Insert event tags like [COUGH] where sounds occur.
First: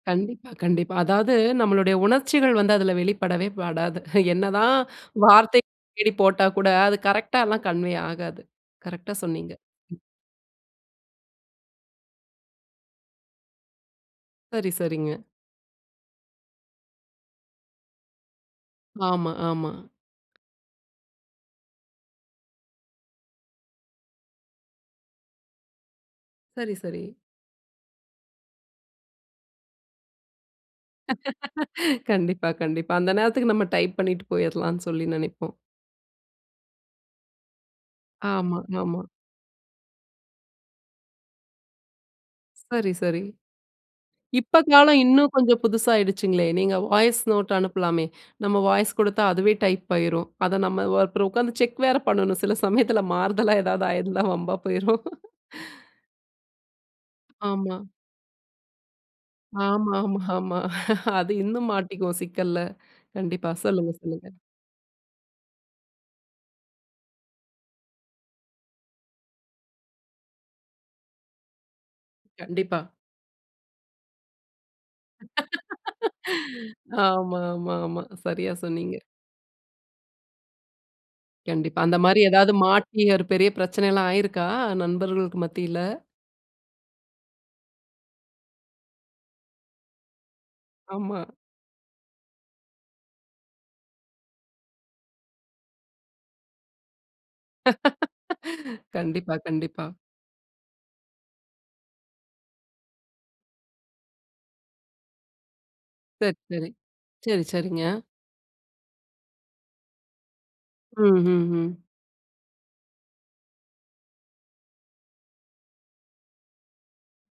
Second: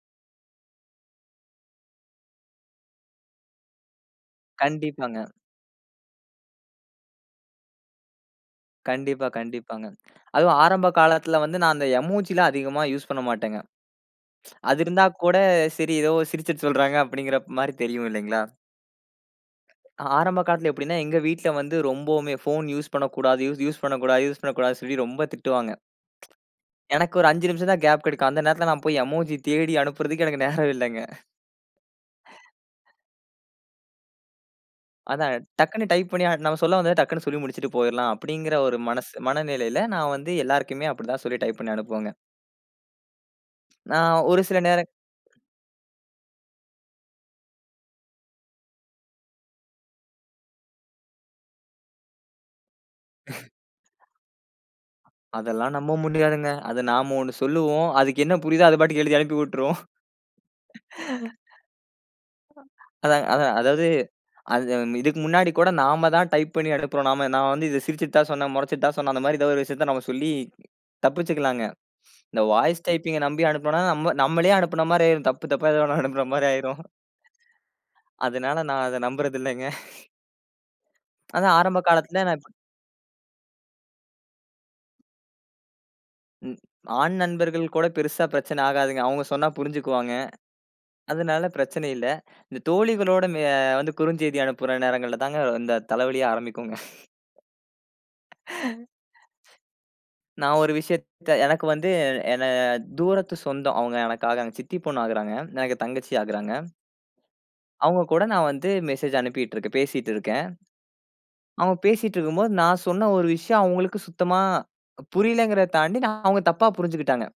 கண்டிப்பாக, கண்டிப்பா. அதாவது, நம்மாளுடைய உணர்ச்சிகள் வந்து அதில வெளிப்படவே படாது. என்ன தான் கண்டிப்பாங்க. வார்த்தை தேடி போட்டா கூட, அது கரெக்ட் ஆ எல்லாம் கன்வே ஆகாது. கரெக்ட்டா கண்டிப்பா, சொன்னீங்க. கண்டிப்பாங்க. அதுவும் ஆரம்ப காலத்தில வந்து, நான் அந்த எமோஜி எல்லாம் அதிகமா யூஸ் பண்ண மாட்டேங்க. [TSK] சரி, அது இருந்த சரிங்க கூட சரி, ஏதோ சிரிச்சுட்டு சொல்றங்க அப்பிடிங்கிறமாரி தெரியும் இல்லேங்களா! ஆமா, ஆமா. ஆரம்ப காலத்துல எப்பிடின்னா, எங்க வீட்ல வந்து ரொம்பவுமே ஃபோன் யூஸ் பண்ணக்கூடாது, யூஸ் பண்ணக்கூடாது, யூஸ் பண்ணக்கூடாது சொல்லி ரொம்ப திட்டுவாங்க சரி, [TSK] சரி. எனக்கு ஒரு 5 நிமிஷம் தான் கேப் கிடைக்கும். அந்த நேரத்தில நான் போய் எமோஜி தேடி அனுப்புறதுக்கு எனக்கு நேரம் இல்லங்க. [LAUGHS] கண்டிப்பா, கண்டிப்பா. அந்த நேரத்துக்கு நம்ம டைப் பண்ணிட்டு போயிர்லான்னு சொல்லி அதான், நினைப்போம். டக்குனடனு டைப் பண்ணி நம்ம சொல்ல வந்தது டக்குன்னு சொல்லி முடிச்சிட்டு போயிர்லாம் அப்பிடிங்கிற ஆமா, ஒரு ஆமா. மனசு, மன மனநிலையில நான் வந்து எல்லாருக்குமே அப்பிடிதான் சொல்லி டைப் பண்ணி அனுப்புவேங்க. சரி, சரி. நான் ஒரு சில இப்ப நேரம். காலம் இன்னும் கொஞ்சம் புதுசா ஆகிடுச்சுங்களே! நீங்க வாய்ஸ் நோட் அனுப்பலாமே! நம்ம வாய்ஸ் கொடுத்தா, அதுவே டைப் ஆயிரும். அத நம்ம அப்புறம் உட்கார்ந்து செக் வேற பண்ணனும். சில சமயத்தில [LAUGHS] மாறுதலா ஏதாவது ஆயிருந்தா வம்பா போயிரும். அதெல்லாம் நம்ப முடியாதுங்க. அத நாம 1 ஆமா. சொல்லுவோம். அதுக்கு என்ன புரியுதோ, அது பாட்டுக்கு எழுதி அனுப்பி விட்டுரும். [LAUGHS] ஆமா, ஆமா, ஆமா [LAUGHS] அது இன்னும் மாட்டிக்குவோம் சிக்கல்ல. அதாங்க, அது கண்டிப்பா. அதாவது, சொல்லுங்க. சொல்லுங்க. அது இதுக்கு முன்னாடி கூட நாம தான் டைப் பண்ணி அனுப்புறோம். நான் வந்து இத சிரிச்சுட்டு தான் சொன்னேன், முறைச்சுட்டு தான் சொன்னேன், அந்தமாரி ஏதாவது ஒரு விஷயத்த நம்ம சொல்லி தப்பிச்சுக்கிலாங்க. இந்த கண்டிப்பா. வாய்ஸ் டைப்பிங் அ நம்பி அனுப்பினனா நம்மளே அனுப்பினமாரி ஆயிரும். தப்பு தப்பா ஏதோ 1 அனுப்புறமாரி ஆயிரும். [LAUGHS] ஆமா, ஆமா, ஆமா. சரியா அதனால, நான் சொன்னீங்க. அத நம்புறது இல்லங்க [CHUCKLES] அதான் கண்டிப்பா. ஆரம்ப அந்தமாரி காலத்தில் நான் இப் எதாவது மாட்டி, ஒரு பெரிய பிரச்சனைலாம் ஆயிருக்கா? நண்பர்களுக்கு மத்தியில? ம். ஆண் நண்பர்கள் கூட பெரிசா பிரச்சன ஆகாதுங்க. அவுங்க சொன்னா புரிஞ்சுக்குவாங்க. ஆமா. அதனால பிரச்சன இல்ல. இந்த தோழிகளோட அ வந்து குறுஞ்செய்தி அனுப்புற நேரங்கள்ல தான் இந்த தலைவலியே ஆரம்பிக்குங்க [CHUCKLES] [LAUGHS] கண்டிப்பா, கண்டிப்பா. [LAUGHS] நான் ஒரு விஷயத்த எனக்கு வந்து என தூரத்து சொந்தம். அவுங்க எனக்காக சித்தி பொண்ணு ஆகுறாங்க. எனக்கு தங்கச்சி சரி, ஆகுறாங்க. சரி, சரி, சரிங்க. அவுங்க கூட நான் வந்து மெசேஜ் அனுப்பிட்டு இருக்கேன். பேசிட்டு இருக்கிறேன். ம், ம், அவுங்க ம். பேசிட்டு இருக்கும்போது, நான் சொன்ன ஒரு விஷயம் அவங்களுக்கு சுத்தமா புரியலேங்கிறத தாண்டி, நான் அவுங்க தப்பா புரிஞ்சுக்கிட்டாங்க.